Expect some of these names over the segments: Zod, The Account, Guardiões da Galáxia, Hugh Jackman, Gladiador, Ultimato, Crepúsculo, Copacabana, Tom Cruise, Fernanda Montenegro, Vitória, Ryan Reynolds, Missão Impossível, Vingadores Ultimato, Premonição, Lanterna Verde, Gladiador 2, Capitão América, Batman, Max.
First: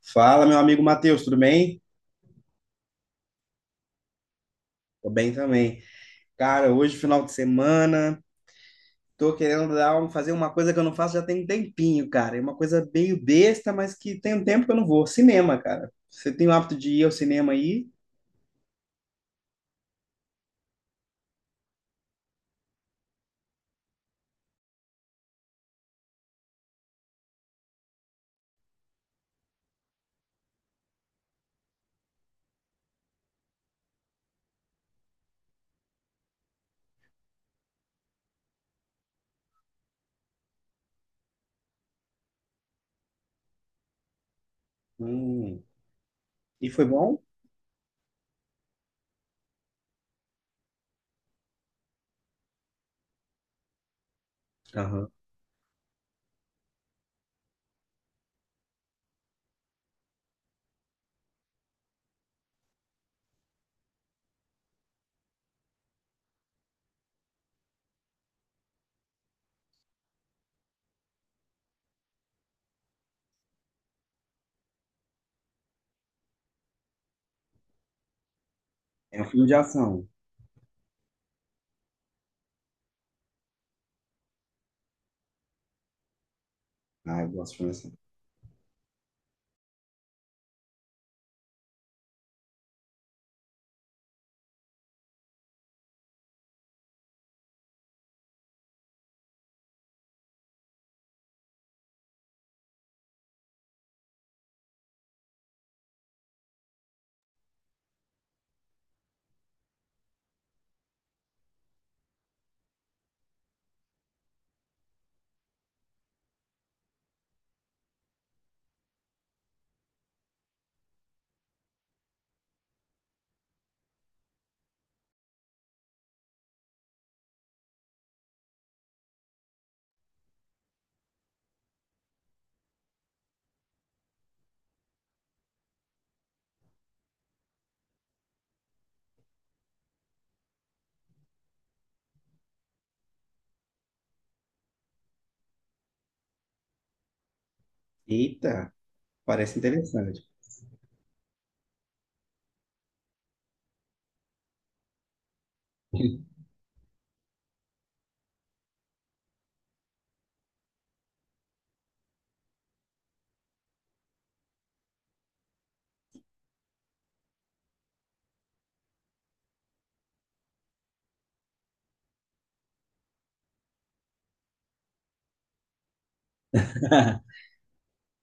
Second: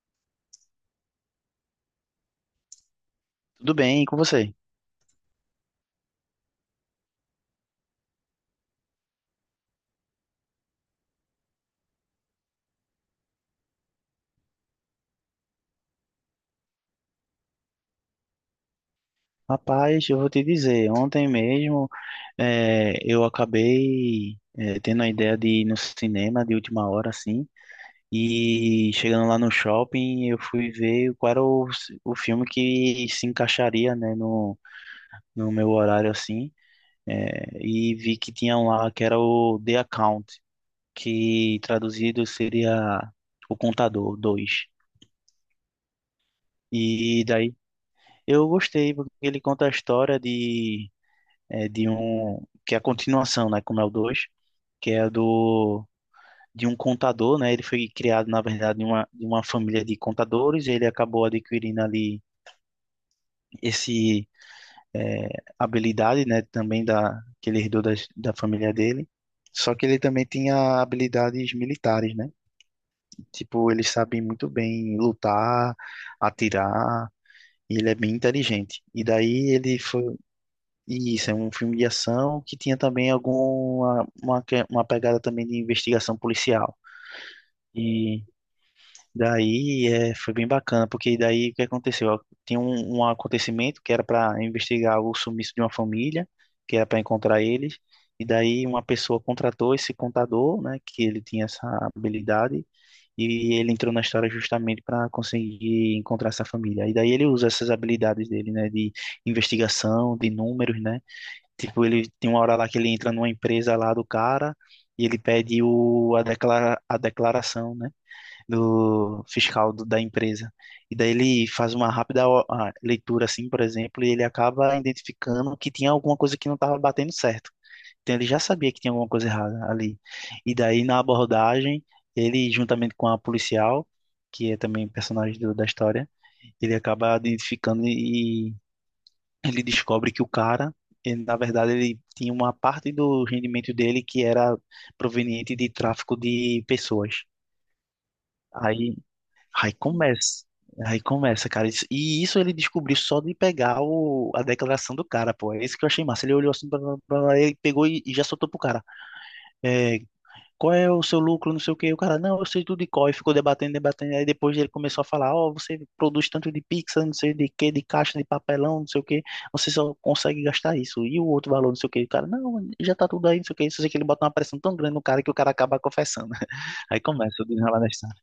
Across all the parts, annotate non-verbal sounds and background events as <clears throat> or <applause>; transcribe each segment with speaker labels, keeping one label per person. Speaker 1: Fala, meu amigo Matheus, tudo bem?
Speaker 2: Tudo bem, e com você?
Speaker 1: Tô bem também. Cara, hoje, final de semana, tô querendo fazer uma coisa que eu não faço já tem um tempinho, cara. É uma coisa meio besta, mas que tem um tempo que eu não vou. Cinema, cara. Você tem o hábito de ir ao cinema aí?
Speaker 2: Rapaz, eu vou te dizer, ontem mesmo eu acabei tendo a ideia de ir no cinema de última hora, assim, e chegando lá no shopping, eu fui ver qual era o filme que se encaixaria, né, no meu horário, assim, e vi que tinha um lá que era o The Account, que traduzido seria O Contador dois.
Speaker 1: Hum. E foi bom?
Speaker 2: E daí eu gostei, porque ele conta a história de de um que é a continuação, né, como é o 2, que é
Speaker 1: Aham.
Speaker 2: do de um contador, né? Ele foi criado, na verdade, de uma família de contadores, e ele acabou adquirindo ali esse é, habilidade, né, também da que ele herdou da família dele. Só que ele também tinha habilidades militares, né? Tipo, ele sabe muito bem lutar, atirar, e ele é bem inteligente. E
Speaker 1: É um filme
Speaker 2: daí
Speaker 1: de
Speaker 2: ele foi...
Speaker 1: ação.
Speaker 2: Isso, é um filme de ação que tinha também uma pegada também de investigação policial.
Speaker 1: Ah, eu gosto de filme de ação.
Speaker 2: E daí foi bem bacana, porque daí o que aconteceu? Ó, tinha um acontecimento que era para investigar o sumiço de uma família, que era para encontrar eles. E daí uma pessoa contratou esse contador, né, que ele tinha essa habilidade, e ele entrou na história justamente para conseguir encontrar essa família. E daí ele usa essas habilidades dele, né, de investigação, de números, né? Tipo, ele tem uma hora lá que ele entra numa empresa lá do cara e ele pede a declaração, né, do fiscal da empresa. E daí ele faz uma rápida a leitura, assim, por exemplo, e ele acaba identificando que tinha alguma coisa que não estava batendo certo. Então ele já sabia que tinha alguma coisa errada ali. E daí na abordagem, ele juntamente com a policial, que é também personagem da história, ele acaba identificando e ele descobre que o cara, ele, na verdade, ele tinha uma parte do rendimento dele que era proveniente de tráfico de pessoas.
Speaker 1: Eita,
Speaker 2: Aí,
Speaker 1: parece
Speaker 2: aí
Speaker 1: interessante.
Speaker 2: começa, aí começa, cara. E isso ele descobriu só de pegar a declaração do cara, pô. É isso que eu achei massa. Ele olhou assim, blá, blá, blá, blá, ele pegou e já soltou pro cara. É, qual é o seu lucro, não sei o quê. O cara, não, eu sei tudo de cor. E ficou debatendo, debatendo. Aí depois ele começou a falar, ó, você produz tanto de pizza, não sei de quê, de caixa, de papelão, não sei o quê. Você só consegue gastar isso. E o outro valor, não sei o quê. O cara, não, já tá tudo aí, não sei o quê. Só sei que ele bota uma pressão tão grande no cara que o cara acaba confessando. <laughs> Aí começa o
Speaker 1: <laughs>
Speaker 2: desenrolar da história.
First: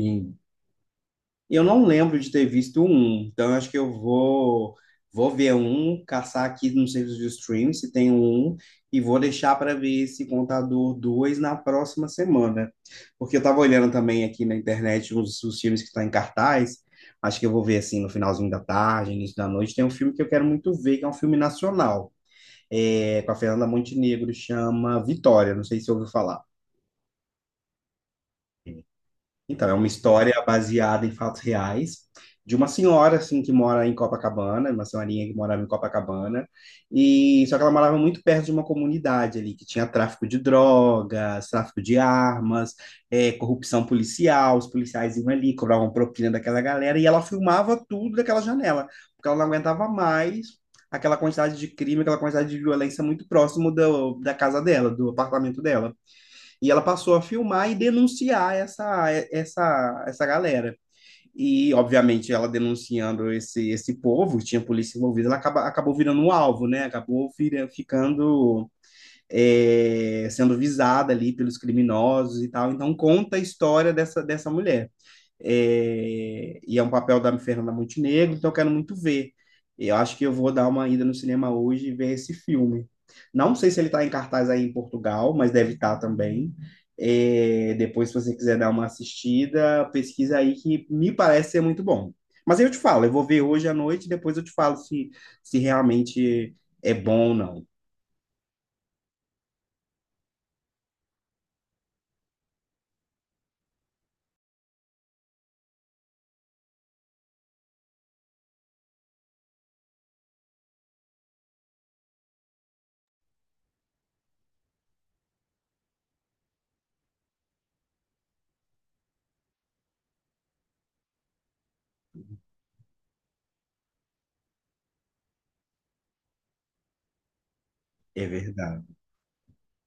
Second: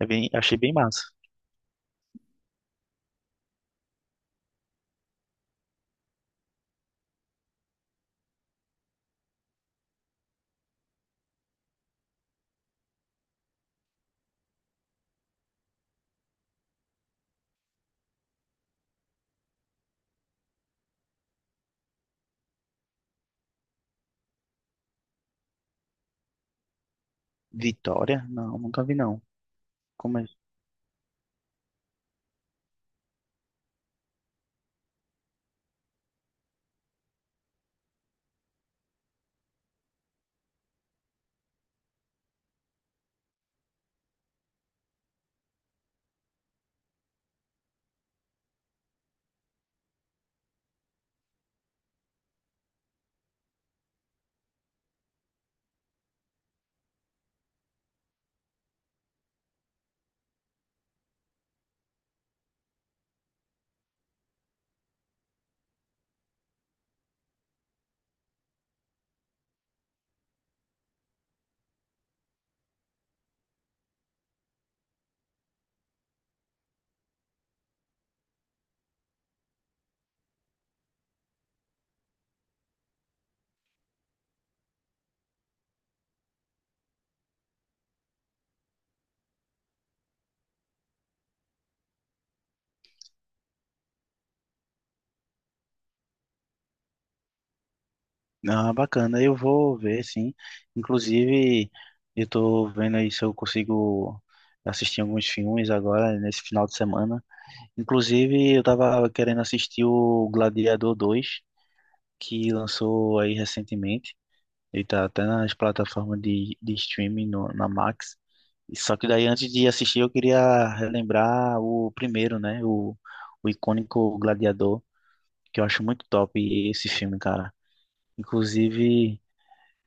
Speaker 2: É bem, achei bem massa.
Speaker 1: Eu não lembro de ter visto um, então eu acho que eu vou ver um, caçar aqui no serviço de streaming se tem um e vou deixar para ver esse Contador 2 na próxima semana. Porque eu estava olhando também aqui na internet os filmes que estão em cartaz. Acho que eu vou ver assim no finalzinho da tarde, início da noite. Tem um filme que eu quero muito ver, que é um filme nacional, com a Fernanda Montenegro, chama Vitória. Não sei se ouviu falar.
Speaker 2: Vitória? Não, nunca vi, não.
Speaker 1: Então, é uma
Speaker 2: Como é?
Speaker 1: história baseada em fatos reais de uma senhora assim que mora em Copacabana, uma senhorinha que morava em Copacabana, e só que ela morava muito perto de uma comunidade ali que tinha tráfico de drogas, tráfico de armas, corrupção policial. Os policiais iam ali, cobravam propina daquela galera e ela filmava tudo daquela janela, porque ela não aguentava mais aquela quantidade de crime, aquela quantidade de violência muito próximo da casa dela, do apartamento dela. E ela passou a filmar e denunciar essa galera. E, obviamente, ela denunciando esse povo, tinha polícia envolvida. Acabou virando um alvo, né? Ficando sendo visada ali pelos criminosos e tal. Então, conta a história dessa mulher, e é um papel da Fernanda Montenegro, então eu quero muito ver. Eu acho que eu vou dar uma ida no cinema hoje e ver esse filme. Não sei se ele está em cartaz aí em Portugal, mas deve estar também. É, depois, se você quiser dar uma assistida, pesquisa aí que me parece ser muito bom. Mas eu te falo, eu vou ver hoje à noite, depois eu te falo se realmente é bom ou não.
Speaker 2: Ah, bacana, eu vou ver, sim. Inclusive, eu tô vendo aí se eu consigo assistir alguns filmes agora, nesse final de semana. Inclusive, eu tava querendo assistir o Gladiador 2, que lançou aí recentemente. Ele tá até nas plataformas de streaming, no, na Max. Só que daí, antes de assistir, eu queria relembrar o primeiro, né? O icônico Gladiador, que eu acho muito top esse filme, cara.
Speaker 1: É verdade,
Speaker 2: Inclusive,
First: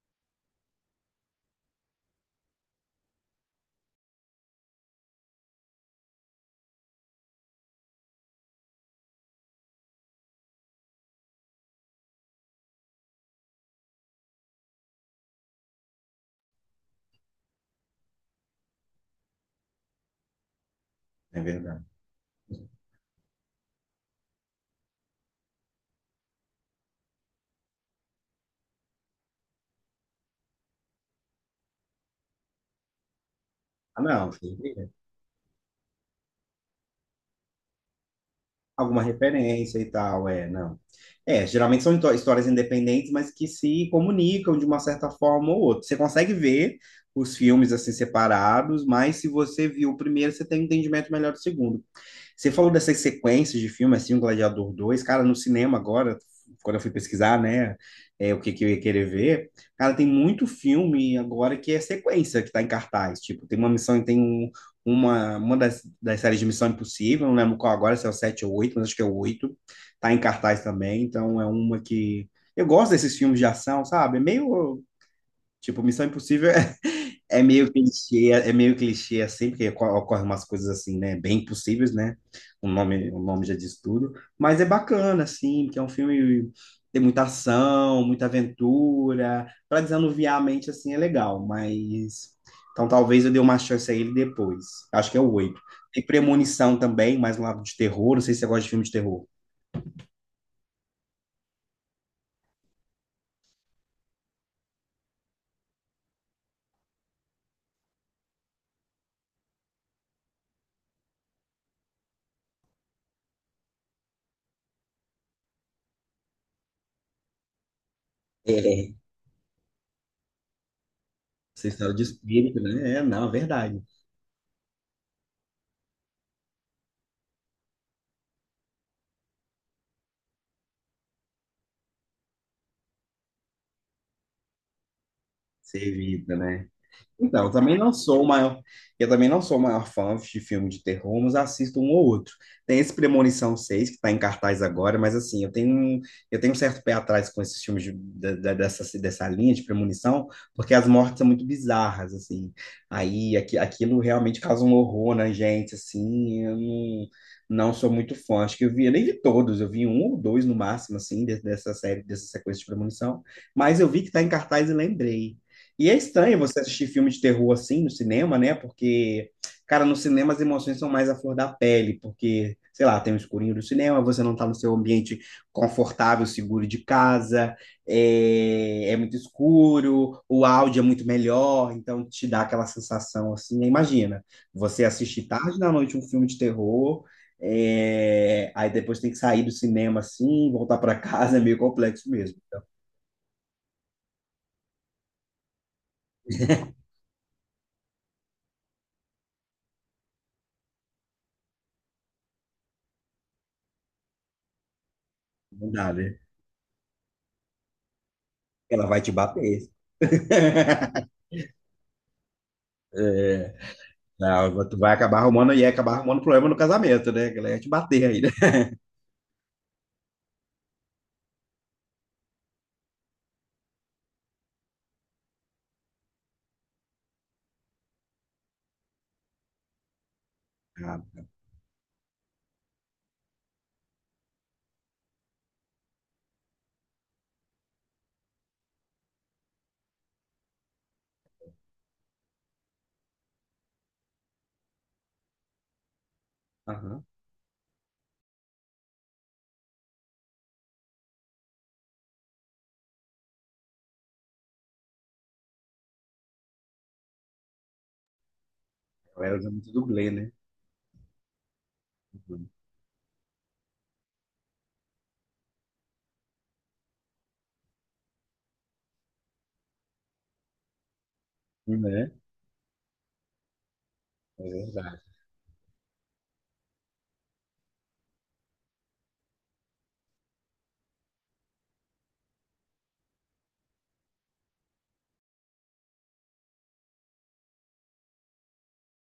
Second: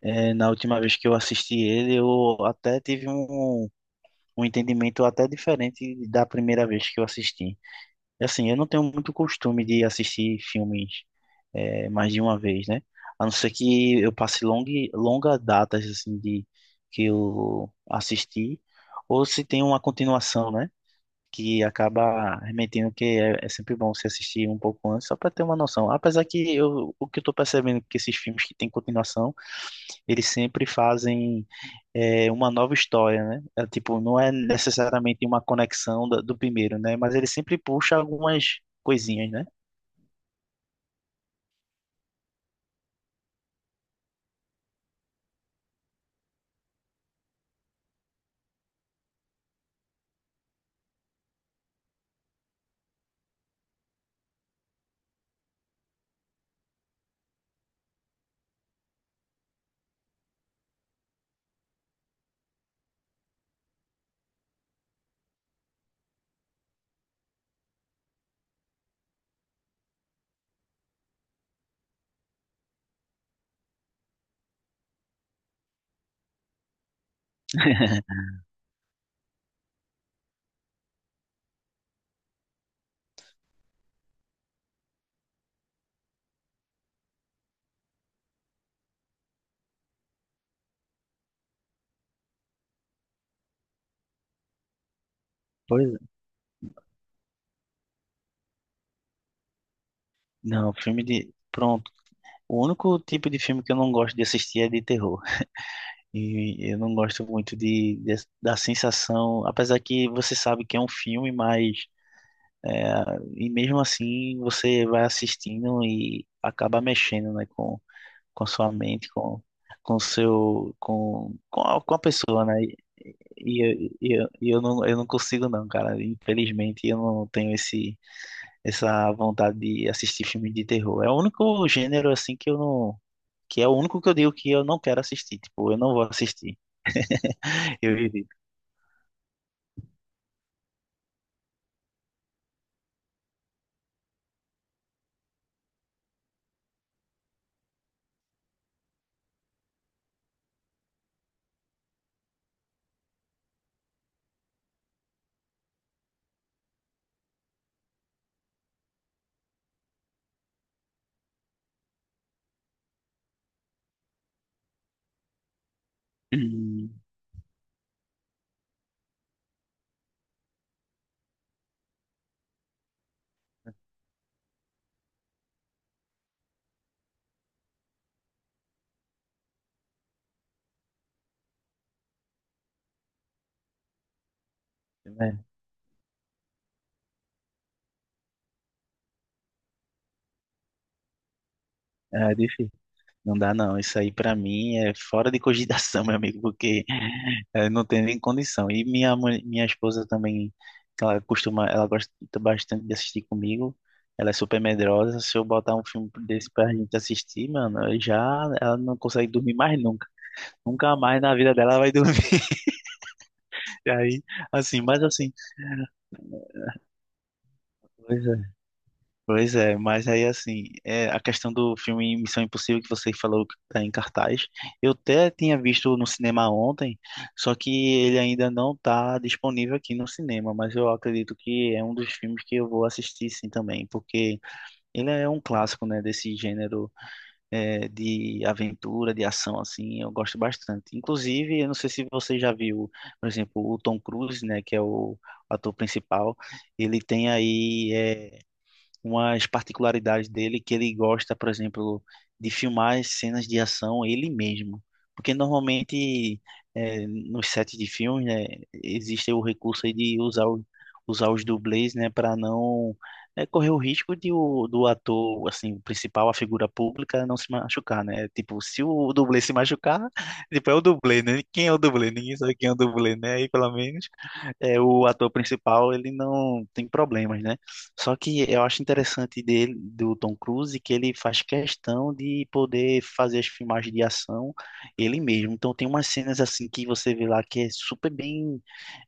Speaker 2: é, na última vez que eu assisti ele, eu até tive um entendimento até diferente da primeira vez que eu assisti. E, assim, eu não tenho muito costume de assistir filmes mais de uma vez, né? A não ser que eu passe longa datas assim de que eu assisti, ou se tem uma continuação, né?
Speaker 1: é
Speaker 2: Que
Speaker 1: verdade.
Speaker 2: acaba remetendo que é sempre bom se assistir um pouco antes, só para ter uma noção. Apesar que eu, o que eu tô percebendo é que esses filmes que têm continuação eles sempre fazem uma nova história, né? É, tipo,
Speaker 1: Ah,
Speaker 2: não
Speaker 1: não,
Speaker 2: é necessariamente uma conexão do primeiro, né? Mas ele sempre puxa algumas
Speaker 1: alguma
Speaker 2: coisinhas, né?
Speaker 1: referência e tal, não. É, geralmente são histórias independentes, mas que se comunicam de uma certa forma ou outra. Você consegue ver os filmes assim separados, mas se você viu o primeiro, você tem um entendimento melhor do segundo. Você falou dessas sequências de filme, assim, o Gladiador 2, cara, no cinema agora, quando eu fui pesquisar, né, o que, que eu ia querer ver. Cara, tem muito filme agora que é sequência, que tá em cartaz. Tipo, tem uma missão, uma das séries de Missão Impossível, não lembro qual agora, se é o 7 ou 8, mas acho que é o 8, tá em cartaz também, então é uma que... Eu gosto desses filmes de ação, sabe? É meio, tipo, Missão Impossível é meio
Speaker 2: <laughs>
Speaker 1: clichê, é meio clichê assim, porque ocorrem umas coisas assim, né, bem impossíveis, né? O nome já diz tudo, mas é bacana assim, porque é um filme, tem muita ação, muita aventura, para desanuviar a mente assim é legal, mas então talvez eu dê uma chance a ele depois. Acho que é o oito.
Speaker 2: Pois
Speaker 1: Tem
Speaker 2: é.
Speaker 1: Premonição também, mais um lado de terror, não sei se você gosta de filme de terror.
Speaker 2: Não, filme de. Pronto. O único tipo de filme que eu não gosto de assistir é de terror. E eu não gosto muito da sensação. Apesar que você sabe que é um filme, mas... é, e mesmo assim você vai assistindo e acaba mexendo, né, com sua
Speaker 1: É.
Speaker 2: mente, com seu
Speaker 1: Essa história
Speaker 2: com a
Speaker 1: de
Speaker 2: pessoa, né?
Speaker 1: espírito, né? É, não, é verdade.
Speaker 2: E eu, eu não consigo não, cara. Infelizmente eu não tenho esse essa vontade de assistir filme de terror. É o único gênero assim que eu não que é o único que eu digo que eu não quero assistir, tipo, eu
Speaker 1: Você
Speaker 2: não vou
Speaker 1: evita,
Speaker 2: assistir.
Speaker 1: né? Então,
Speaker 2: <laughs> Eu evito.
Speaker 1: eu também não sou o maior fã de filme de terror, mas assisto um ou outro. Tem esse Premonição 6 que está em cartaz agora, mas assim, eu tenho um certo pé atrás com esses filmes dessa linha de premonição, porque as mortes são muito bizarras, assim. Aí aqui, aquilo realmente causa um horror na gente, assim, eu não, sou muito fã. Acho que eu nem vi todos, eu vi um ou dois no máximo, assim, dessa série, dessa sequência de premonição, mas eu vi que está em cartaz e lembrei. E é estranho você assistir filme
Speaker 2: <clears throat>
Speaker 1: de terror assim no cinema, né? Porque, cara, no cinema as emoções são mais à flor da pele, porque, sei lá, tem o escurinho do cinema, você não tá no seu ambiente confortável, seguro de casa, é muito escuro, o áudio é muito melhor, então te dá aquela sensação assim. Aí imagina, você assistir
Speaker 2: Hum,
Speaker 1: tarde da noite um filme de terror, aí depois tem que sair do cinema assim, voltar pra <laughs> casa, é meio complexo
Speaker 2: é, é
Speaker 1: mesmo.
Speaker 2: difícil. Não dá não. Isso aí pra mim é fora de cogitação, <laughs> meu amigo, porque é, não tem nem condição. E minha mãe, minha esposa também, que ela costuma, ela gosta bastante de assistir comigo. Ela é super medrosa. Se eu
Speaker 1: Não
Speaker 2: botar um
Speaker 1: dá,
Speaker 2: filme
Speaker 1: né?
Speaker 2: desse pra gente assistir, mano, eu já ela
Speaker 1: Ela
Speaker 2: não
Speaker 1: vai te
Speaker 2: consegue dormir
Speaker 1: bater.
Speaker 2: mais nunca.
Speaker 1: <laughs>
Speaker 2: Nunca mais na vida dela ela vai dormir. <laughs>
Speaker 1: É,
Speaker 2: E aí,
Speaker 1: não, tu vai
Speaker 2: assim,
Speaker 1: acabar arrumando problema no casamento, né? A galera ia te bater aí, né?
Speaker 2: pois é, mas aí assim, é, a questão do filme Missão Impossível que você falou que tá em cartaz, eu até tinha visto no cinema ontem, só que ele ainda não tá disponível aqui no cinema, mas eu
Speaker 1: Ah,
Speaker 2: acredito que é um dos filmes que eu vou assistir sim também, porque ele é um clássico, né, desse gênero de aventura, de ação, assim, eu gosto bastante. Inclusive, eu não sei se você já viu, por exemplo, o Tom Cruise, né, que é o ator principal, ele
Speaker 1: aham.
Speaker 2: tem aí... é, umas particularidades dele que ele gosta, por exemplo, de filmar as cenas de ação ele mesmo. Porque normalmente nos sets de filmes, né,
Speaker 1: A
Speaker 2: existe
Speaker 1: galera
Speaker 2: o
Speaker 1: usa muito
Speaker 2: recurso aí
Speaker 1: dublê,
Speaker 2: de
Speaker 1: né?
Speaker 2: usar os dublês, né, para
Speaker 1: Uhum.
Speaker 2: não correr o risco do ator, assim, o principal, a figura pública, não se machucar, né? Tipo, se o dublê se machucar, <laughs> tipo, é o dublê, né? Quem é o
Speaker 1: Né?
Speaker 2: dublê? Ninguém sabe quem é o dublê, né? Aí, pelo menos
Speaker 1: É
Speaker 2: é,
Speaker 1: verdade.
Speaker 2: o ator principal, ele não tem problemas, né? Só que eu acho interessante dele, do Tom Cruise, que ele faz questão de poder fazer as filmagens de ação ele mesmo. Então tem umas cenas assim que você vê lá que é super bem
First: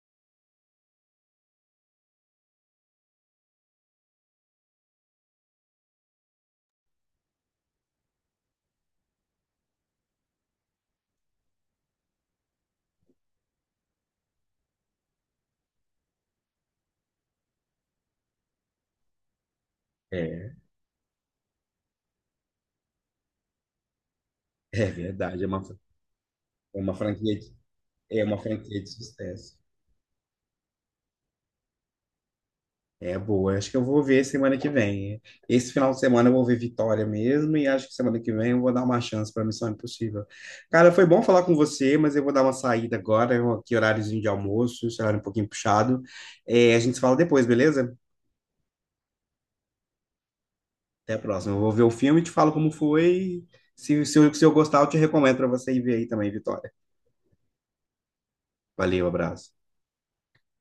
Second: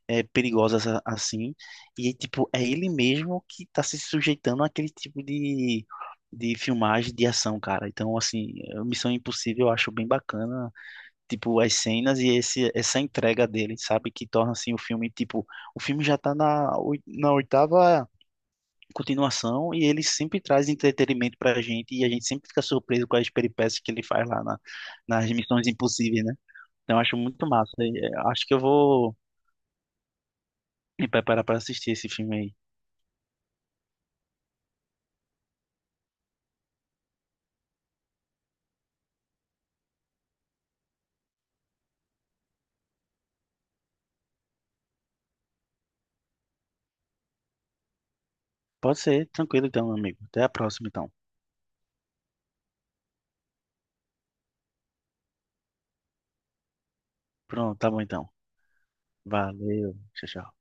Speaker 2: perigosas assim, e tipo, é ele mesmo que tá se sujeitando àquele tipo de filmagem de ação, cara. Então, assim, Missão Impossível eu acho bem bacana, tipo, as cenas e essa entrega dele, sabe? Que torna, assim, o filme, tipo, o filme já tá na oitava continuação e ele sempre
Speaker 1: É,
Speaker 2: traz entretenimento pra gente e a gente sempre fica surpreso com as peripécias que ele faz lá na,
Speaker 1: é
Speaker 2: nas
Speaker 1: verdade.
Speaker 2: Missões Impossíveis, né?
Speaker 1: É uma
Speaker 2: Então, eu acho
Speaker 1: franquia
Speaker 2: muito
Speaker 1: de,
Speaker 2: massa. E,
Speaker 1: É uma
Speaker 2: acho que eu
Speaker 1: franquia de
Speaker 2: vou
Speaker 1: sucesso.
Speaker 2: me preparar pra assistir esse filme aí.
Speaker 1: É boa. Acho que eu vou ver semana que vem. Esse final de semana eu vou ver Vitória mesmo, e acho que semana que vem eu vou dar uma chance para Missão Impossível. Cara, foi bom falar com você, mas eu vou dar uma saída agora. Aqui horáriozinho de almoço, esse horário um pouquinho puxado. É, a gente se fala depois, beleza?
Speaker 2: Pode ser, tranquilo então, meu amigo. Até a próxima, então.
Speaker 1: Até a próxima. Eu vou ver o filme, te falo como foi. Se eu gostar, eu te recomendo para você ir ver aí também, Vitória.
Speaker 2: Pronto, tá bom então.
Speaker 1: Valeu, abraço.
Speaker 2: Valeu, tchau, tchau.